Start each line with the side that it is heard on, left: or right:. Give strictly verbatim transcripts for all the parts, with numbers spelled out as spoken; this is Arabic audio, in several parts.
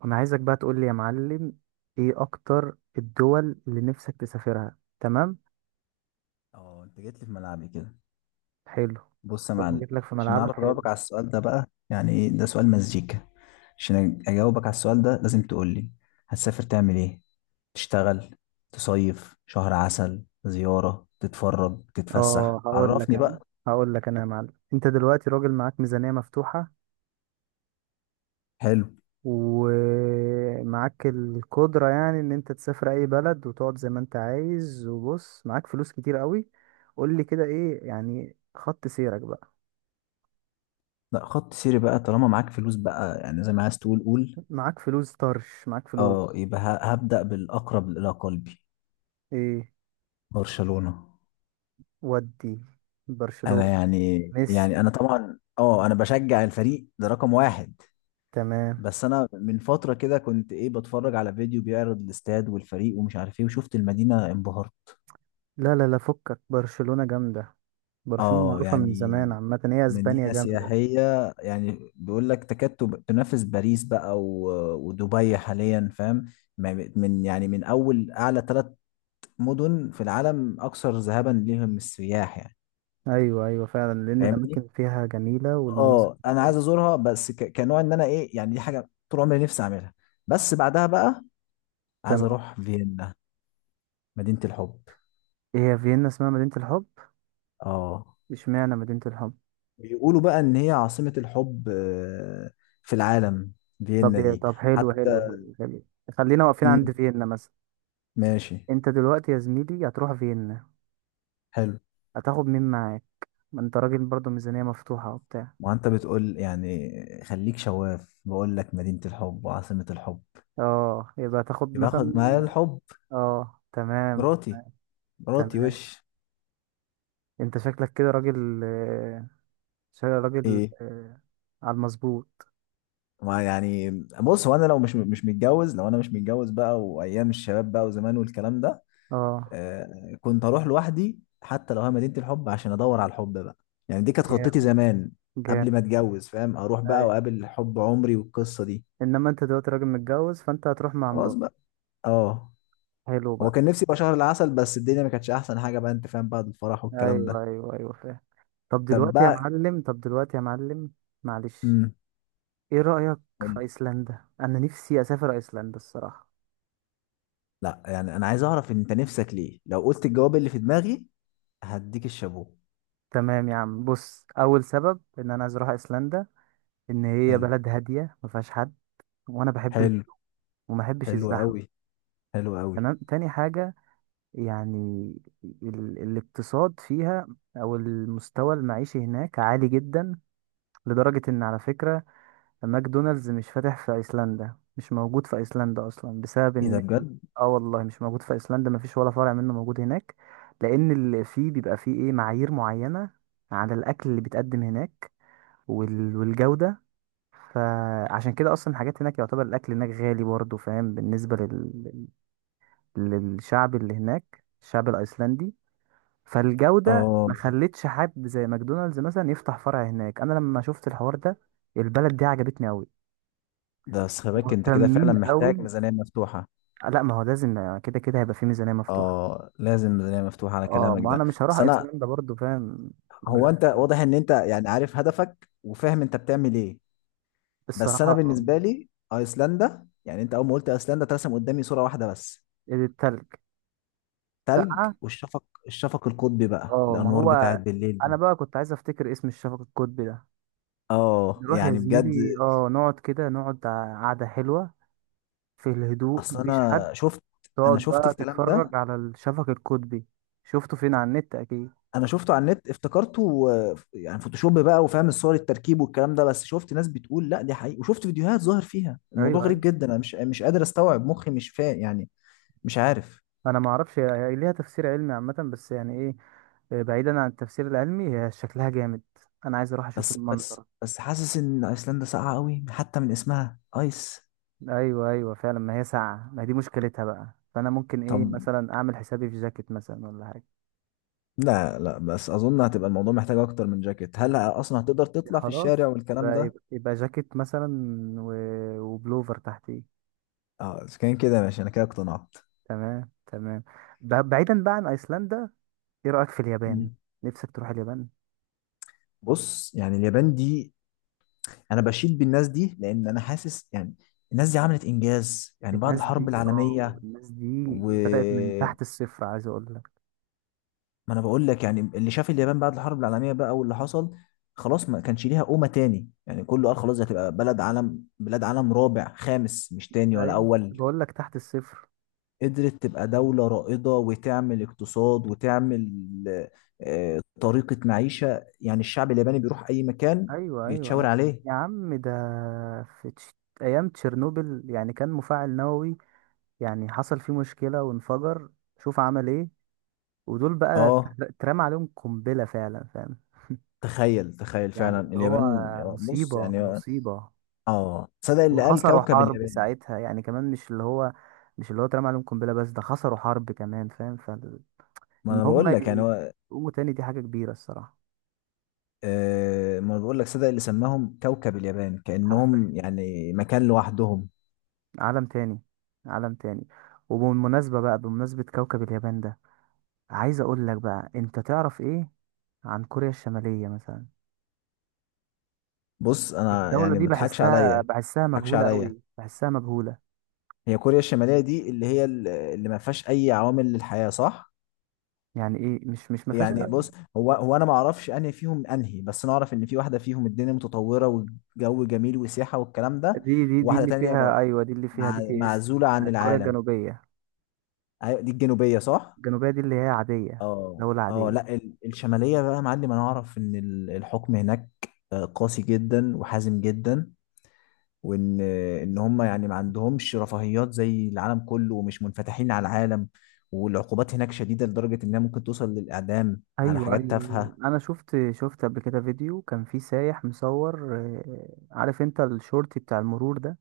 right: وانا عايزك بقى تقول لي يا معلم، ايه اكتر الدول اللي نفسك تسافرها؟ تمام،
left: اه انت جيت لي في ملعبي كده.
right: حلو.
left: بص يا
right: لو ما
left: معلم،
right: جيت لك في
left: عشان
right: ملعبك
left: اعرف
right: حلو.
left: اجاوبك على السؤال ده بقى، يعني ايه ده؟ سؤال مزيكا. عشان أج- اجاوبك على السؤال ده لازم تقول لي هتسافر تعمل ايه؟ تشتغل، تصيف، شهر عسل، زيارة، تتفرج، تتفسح؟
right: اه، هقول لك
left: عرفني
right: انا
left: بقى.
right: هقول لك انا يا معلم، انت دلوقتي راجل معاك ميزانية مفتوحة
left: حلو.
right: ومعاك القدرة يعني ان انت تسافر اي بلد وتقعد زي ما انت عايز. وبص، معاك فلوس كتير قوي. قول لي كده، ايه يعني خط سيرك بقى؟
left: لا، خط سيري بقى طالما معاك فلوس بقى، يعني زي ما عايز تقول قول.
right: معاك فلوس طرش، معاك
left: اه،
right: فلوس.
left: يبقى ه- هبدأ بالأقرب إلى قلبي:
right: ايه؟
left: برشلونة.
right: ودي
left: انا
right: برشلونة.
left: يعني
right: ميسي.
left: يعني انا طبعا، اه انا بشجع الفريق ده رقم واحد.
right: تمام.
left: بس انا من فتره كده كنت ايه، بتفرج على فيديو بيعرض الاستاد والفريق ومش عارف ايه، وشفت المدينه انبهرت.
right: لا لا لا، فكك، برشلونة جامدة. برشلونة
left: اه
right: معروفة من زمان،
left: يعني،
right: عامة هي اسبانيا
left: مدينه
right: جامدة.
left: سياحيه، يعني بيقول لك تكاد تب- تنافس باريس بقى و- ودبي حاليا، فاهم؟ ما- من يعني، من اول اعلى ثلاث مدن في العالم اكثر ذهابا ليهم السياح يعني.
right: ايوه ايوه فعلا، لان
left: فاهمني.
right: الاماكن فيها جميلة والمناظر
left: اه،
right: فيها
left: انا عايز
right: حلوة.
left: ازورها، بس ك- كنوع ان انا ايه، يعني دي حاجه طول عمري نفسي اعملها. بس بعدها بقى عايز
right: تمام.
left: اروح فيينا، مدينه الحب.
right: هي فيينا اسمها مدينة الحب؟
left: اه،
right: اشمعنى مدينة الحب؟
left: بيقولوا بقى ان هي عاصمة الحب آه، في العالم،
right: طب
left: فيينا
right: يا-
left: دي.
right: طب، حلو
left: حتى
right: حلو حلو حلو. خلينا واقفين عند
left: مم،
right: فيينا مثلا.
left: ماشي.
right: انت دلوقتي يا زميلي هتروح فيينا،
left: حلو.
right: هتاخد مين معاك؟ ما انت راجل برضه ميزانية مفتوحة وبتاع.
left: ما انت بتقول يعني، خليك شواف، بقول لك مدينة الحب وعاصمة الحب،
right: اه، يبقى هتاخد
left: يبقى
right: مثلا.
left: اخد معايا الحب.
right: اه، تمام.
left: مراتي. مراتي
right: تمام،
left: وش
right: انت شكلك كده راجل، شاي راجل
left: ايه؟
right: آه، على المظبوط.
left: ما يعني، بص، هو انا لو مش مش متجوز، لو انا مش متجوز بقى، وايام الشباب بقى وزمان والكلام ده،
right: اه،
left: آه، كنت اروح لوحدي حتى لو هي مدينة الحب، عشان ادور على الحب بقى. يعني دي كانت خطتي
right: جامد
left: زمان قبل ما
right: جامد.
left: اتجوز، فاهم؟ اروح بقى
right: ايوه،
left: واقابل حب عمري والقصة دي.
right: انما انت دلوقتي راجل متجوز فانت هتروح مع
left: خلاص
right: مراتك.
left: بقى. اه،
right: حلو
left: هو
right: بقى.
left: كان نفسي يبقى شهر العسل، بس الدنيا ما كانتش احسن حاجة بقى، انت فاهم، بعد الفرح والكلام ده.
right: ايوه ايوه ايوه فاهم. طب
left: طب
right: دلوقتي يا
left: بقى،
right: معلم طب دلوقتي يا معلم معلش.
left: امم
right: ايه رأيك في
left: قول.
right: ايسلندا؟ انا نفسي اسافر ايسلندا الصراحة.
left: لا يعني، انا عايز اعرف انت نفسك ليه. لو قلت الجواب اللي في دماغي هديك الشابوه.
right: تمام يا عم، بص، اول سبب ان انا عايز اروح ايسلندا ان هي
left: حلو.
right: بلد هادية ما فيهاش حد، وانا بحب ال...
left: حلو.
right: وما بحبش
left: حلو
right: الزحمة.
left: قوي. حلو قوي.
right: تمام، تاني حاجة يعني، ال- الاقتصاد فيها او المستوى المعيشي هناك عالي جدا، لدرجة ان على فكرة ماكدونالدز مش فاتح في ايسلندا، مش موجود في ايسلندا اصلا بسبب
left: ايه ده
right: ان...
left: بجد؟
right: اه والله مش موجود في ايسلندا، مفيش ولا فرع منه موجود هناك، لان اللي فيه بيبقى فيه ايه، معايير معينة على الاكل اللي بيتقدم هناك وال- والجودة. فعشان كده اصلا الحاجات هناك، يعتبر الاكل هناك غالي برضه، فاهم؟ بالنسبة لل... للشعب اللي هناك، الشعب الايسلندي، فالجودة
left: اه.
right: ما خلتش حد زي ماكدونالدز مثلا يفتح فرع هناك. انا لما شفت الحوار ده البلد دي عجبتني قوي،
left: ده بس خلي بالك، انت كده
right: مهتمين
left: فعلا
right: قوي.
left: محتاج ميزانية مفتوحة.
right: لا ما هو لازم كده كده هيبقى في ميزانية مفتوحة.
left: اه لازم ميزانية مفتوحة على
right: اه
left: كلامك
right: ما
left: ده.
right: انا مش هروح
left: بس انا،
right: ايسلندا برضو فاهم من غير
left: هو انت
right: فلوس.
left: واضح ان انت يعني عارف هدفك وفاهم انت بتعمل ايه. بس
right: الصراحة
left: انا
right: آه،
left: بالنسبة لي ايسلندا، يعني انت اول ما قلت ايسلندا ترسم قدامي صورة واحدة بس:
right: التلج
left: تلج.
right: ساقعة.
left: والشفق، الشفق القطبي بقى،
right: اه ما
left: الانوار
right: هو،
left: بتاعت بالليل
right: انا
left: دي.
right: بقى كنت عايز افتكر اسم الشفق القطبي ده.
left: اه
right: نروح يا
left: يعني بجد.
right: زميلي، اه نقعد كده، نقعد قعدة حلوة في الهدوء،
left: اصل
right: مفيش حد،
left: انا شفت، انا
right: تقعد
left: شفت
right: بقى
left: الكلام ده،
right: تتفرج على الشفق القطبي. شفته فين، على النت اكيد.
left: انا شفته على النت، افتكرته، آه، يعني فوتوشوب بقى، وفاهم الصور التركيب والكلام ده، بس شفت ناس بتقول لا دي حقيقي، وشفت فيديوهات ظاهر فيها الموضوع
right: ايوه
left: غريب
right: ايوه.
left: جدا، انا مش مش قادر استوعب، مخي مش فاهم يعني، مش عارف.
right: انا ما اعرفش، هي هي ليها تفسير علمي عامه، بس يعني ايه، آه، بعيدا عن التفسير العلمي هي شكلها جامد، انا عايز اروح اشوف
left: بس بس
right: المنظر.
left: بس حاسس ان ايسلندا ساقعه قوي، حتى من اسمها، ايس.
right: ايوه ايوه فعلا، ما هي ساعه، ما دي مشكلتها بقى، فانا ممكن
left: طب،
right: ايه مثلا اعمل حسابي في جاكيت مثلا ولا حاجه.
left: لا لا، بس اظن هتبقى الموضوع محتاج اكتر من جاكيت، هل اصلا هتقدر تطلع في
right: خلاص،
left: الشارع والكلام
right: يبقى
left: ده؟
right: يبقى, يبقى جاكيت مثلا و... وبلوفر تحتيه.
left: اه اذا كان كده ماشي، انا كده اقتنعت.
right: تمام تمام. ب- بعيدا بقى عن ايسلندا، ايه رايك في اليابان؟
left: مم.
right: نفسك تروح اليابان؟
left: بص يعني، اليابان دي انا بشيد بالناس دي، لان انا حاسس يعني الناس دي عملت انجاز يعني بعد
right: الناس
left: الحرب
right: دي، اه
left: العالميه.
right: الناس دي
left: و،
right: بدأت من تحت الصفر، عايز اقول لك.
left: ما انا بقول لك يعني، اللي شاف اليابان بعد الحرب العالميه بقى واللي حصل، خلاص ما كانش ليها قومه تاني يعني، كله قال خلاص دي هتبقى بلد عالم، بلاد عالم رابع خامس، مش تاني ولا
right: ايوه،
left: اول.
right: بقول لك تحت الصفر.
left: قدرت تبقى دوله رائده، وتعمل اقتصاد، وتعمل آه، طريقه معيشه، يعني الشعب الياباني بيروح اي مكان
right: ايوه ايوه
left: بيتشاور
right: ايوه،
left: عليه.
right: يا عم ده في تش... ايام تشيرنوبل، يعني كان مفاعل نووي يعني حصل فيه مشكلة وانفجر، شوف عمل ايه. ودول بقى
left: اه
right: تر- اترمى عليهم قنبلة فعلا فاهم.
left: تخيل، تخيل
right: يعني
left: فعلا
right: اللي هو
left: اليابان. بص
right: مصيبة
left: يعني،
right: مصيبة.
left: اه صدق اللي قال
right: وخسروا
left: كوكب
right: حرب
left: اليابان.
right: ساعتها يعني كمان، مش اللي هو، مش اللي هو اترمى عليهم قنبلة بس، ده خسروا حرب كمان فاهم.
left: ما
right: ان
left: انا
right: هم
left: بقول لك يعني، هو
right: يقوموا تاني دي حاجة كبيرة الصراحة.
left: آه، ما أنا بقول لك، صدق اللي سماهم كوكب اليابان،
right: حرفيا
left: كأنهم يعني مكان لوحدهم.
right: عالم تاني، عالم تاني. وبالمناسبة بقى، بمناسبة كوكب اليابان ده، عايز اقول لك بقى انت تعرف ايه عن كوريا الشمالية مثلا؟
left: بص انا
right: الدولة
left: يعني،
right: دي
left: ما تضحكش عليا،
right: بحسها
left: ما
right: بحسها
left: تضحكش
right: مجهولة
left: عليا،
right: قوي، بحسها مجهولة.
left: هي كوريا الشمالية دي اللي هي ال- اللي ما فيهاش اي عوامل للحياة، صح؟
right: يعني ايه مش مش ما فيهاش.
left: يعني بص، هو هو انا ما اعرفش انهي فيهم انهي، بس انا اعرف ان في واحدة فيهم الدنيا متطورة والجو جميل وسياحة والكلام ده،
right: دي دي دي
left: وواحدة
right: اللي
left: تانية
right: فيها،
left: م-
right: ايوه دي اللي فيها بي
left: مع-
right: تي اس
left: معزولة عن
right: بتاعت كوريا
left: العالم.
right: الجنوبية.
left: أيوة، دي الجنوبية صح.
right: الجنوبية دي اللي هي عادية،
left: اه
right: دولة
left: اه،
right: عادية.
left: لا ال- الشمالية بقى يا معلم، انا اعرف ان ال- الحكم هناك آه، قاسي جدا وحازم جدا، وان آه، ان هم يعني ما عندهمش رفاهيات زي العالم كله، ومش منفتحين على العالم، والعقوبات هناك شديدة لدرجة انها ممكن توصل للاعدام على
right: ايوه
left: حاجات
right: ايوه أيوة.
left: تافهة.
right: انا شفت شفت قبل كده فيديو كان فيه سايح مصور آه، عارف انت الشورت بتاع المرور ده،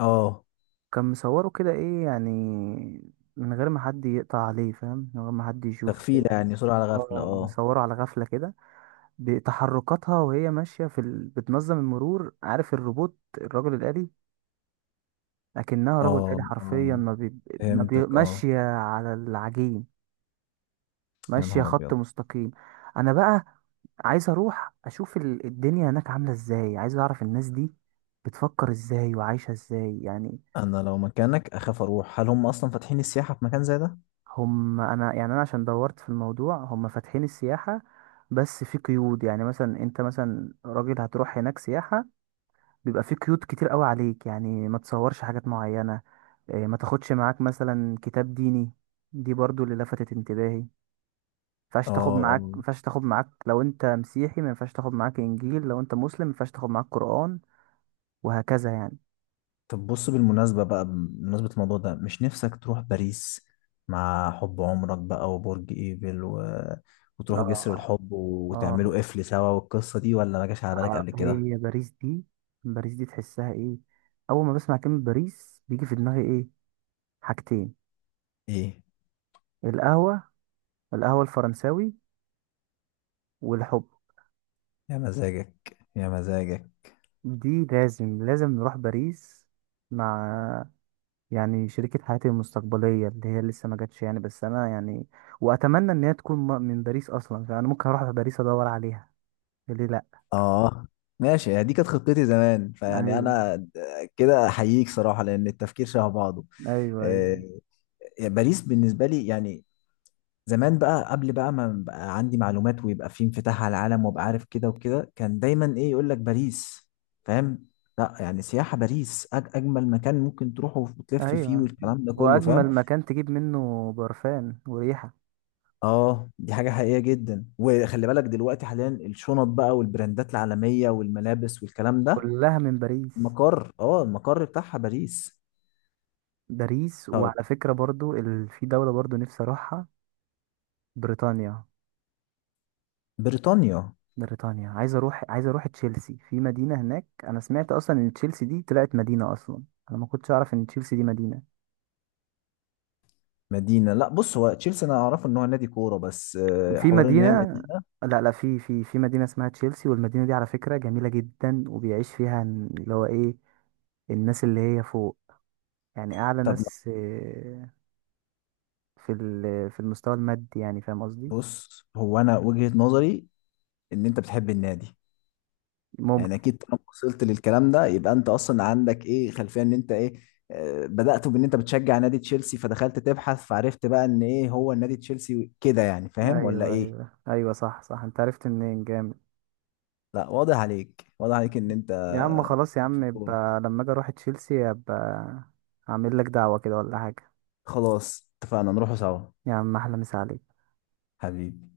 left: اه
right: كان مصوره كده، ايه يعني، من غير ما حد يقطع عليه فاهم، من غير ما حد يشوفه
left: تغفيلة
right: كده.
left: يعني، صورة على غفلة،
right: اه
left: اه
right: مصوره على غفله كده، بتحركاتها وهي ماشيه في ال... بتنظم المرور، عارف الروبوت الرجل الآلي؟ لكنها رجل
left: اه
right: آلي
left: اه،
right: حرفيا، ما بي... ما بي...
left: فهمتك اه.
right: ماشيه على العجين،
left: يا
right: ماشية
left: نهار
right: خط
left: ابيض.
right: مستقيم. انا بقى عايز اروح اشوف ال- الدنيا هناك عاملة ازاي، عايز اعرف الناس دي بتفكر ازاي وعايشة ازاي يعني.
left: انا لو مكانك اخاف اروح، هل هم اصلا فاتحين السياحة في مكان زي ده؟
right: هم، انا يعني انا عشان دورت في الموضوع، هم فاتحين السياحة، بس في قيود، يعني مثلا انت مثلا راجل هتروح هناك سياحة، بيبقى في قيود كتير قوي عليك، يعني ما تصورش حاجات معينة، إيه، ما تاخدش معاك مثلا كتاب ديني. دي برضو اللي لفتت انتباهي، ينفعش
left: اه
right: تاخد
left: اه.
right: معاك، ما ينفعش تاخد معاك لو انت مسيحي ما ينفعش تاخد معاك انجيل، لو انت مسلم ما ينفعش تاخد معاك قرآن، وهكذا يعني.
left: طب بص، بالمناسبة بقى، بمناسبة الموضوع ده، مش نفسك تروح باريس مع حب عمرك بقى، وبرج ايفل و... وتروحوا جسر
right: اه
left: الحب
right: اه.
left: وتعملوا قفل سوا والقصة دي؟ ولا ما جاش على بالك
right: آه،
left: قبل كده؟
right: هي باريس دي، باريس دي تحسها ايه؟ اول ما بسمع كلمة باريس بيجي في دماغي ايه، حاجتين،
left: ايه.
right: القهوة، القهوة الفرنساوي، والحب.
left: يا مزاجك، يا مزاجك.
right: دي لازم لازم نروح باريس مع، يعني شريكة حياتي المستقبلية اللي هي لسه ما جاتش يعني، بس انا يعني واتمنى ان هي تكون م- من باريس اصلا، فانا ممكن اروح باريس ادور عليها، ليه لا.
left: اه ماشي، هي دي كانت خطتي زمان، فيعني
right: ايوه
left: انا كده احييك صراحة، لان التفكير شبه بعضه.
right: ايوه ايوه
left: آه، يعني باريس بالنسبة لي يعني زمان بقى، قبل بقى ما بقى عندي معلومات ويبقى في انفتاح على العالم وابقى عارف كده وكده، كان دايما ايه، يقول لك باريس، فاهم؟ لا يعني سياحة، باريس أج أجمل مكان ممكن تروحه وتلف فيه
right: ايوه،
left: والكلام ده كله، فاهم؟
right: واجمل مكان تجيب منه برفان وريحه،
left: اه، دي حاجة حقيقية جدا. وخلي بالك دلوقتي، حاليا الشنط بقى والبراندات العالمية والملابس والكلام ده،
right: كلها من باريس.
left: مقر، اه، المقر بتاعها باريس.
right: باريس،
left: طب
right: وعلى فكره برضو ال... في دوله برضو نفسي اروحها، بريطانيا.
left: بريطانيا.
right: بريطانيا. عايز اروح عايز اروح تشيلسي، في مدينه هناك، انا سمعت اصلا ان تشيلسي دي طلعت مدينه اصلا، انا ما كنتش اعرف ان تشيلسي دي مدينه،
left: مدينة؟ لا بص، هو تشيلسي انا اعرفه ان هو نادي كورة، بس آه،
right: في
left: حوار ان هي
right: مدينه،
left: مدينة.
right: لا لا، في في في مدينه اسمها تشيلسي، والمدينه دي على فكره جميله جدا، وبيعيش فيها اللي هو ايه، الناس اللي هي فوق، يعني اعلى
left: طب
right: ناس في ال- في المستوى المادي يعني، فاهم قصدي؟
left: بص، هو انا وجهة نظري ان انت بتحب النادي. يعني
right: ممكن.
left: اكيد طالما وصلت للكلام ده يبقى انت اصلا عندك ايه، خلفية، ان انت ايه، آه، بدأت بان انت بتشجع نادي تشيلسي فدخلت تبحث، فعرفت بقى ان ايه هو النادي تشيلسي كده، يعني فاهم ولا
right: ايوه
left: ايه؟
right: ايوه ايوه صح صح، انت عرفت منين؟ جامد.
left: لا واضح عليك، واضح عليك ان انت
right: يا عم خلاص يا
left: في
right: عم،
left: الكورة.
right: يبقى لما اجي اروح تشيلسي ابقى اعمل لك دعوة كده ولا حاجة.
left: خلاص اتفقنا نروحوا سوا.
right: يا عم احلى مسا عليك.
left: حبيبي.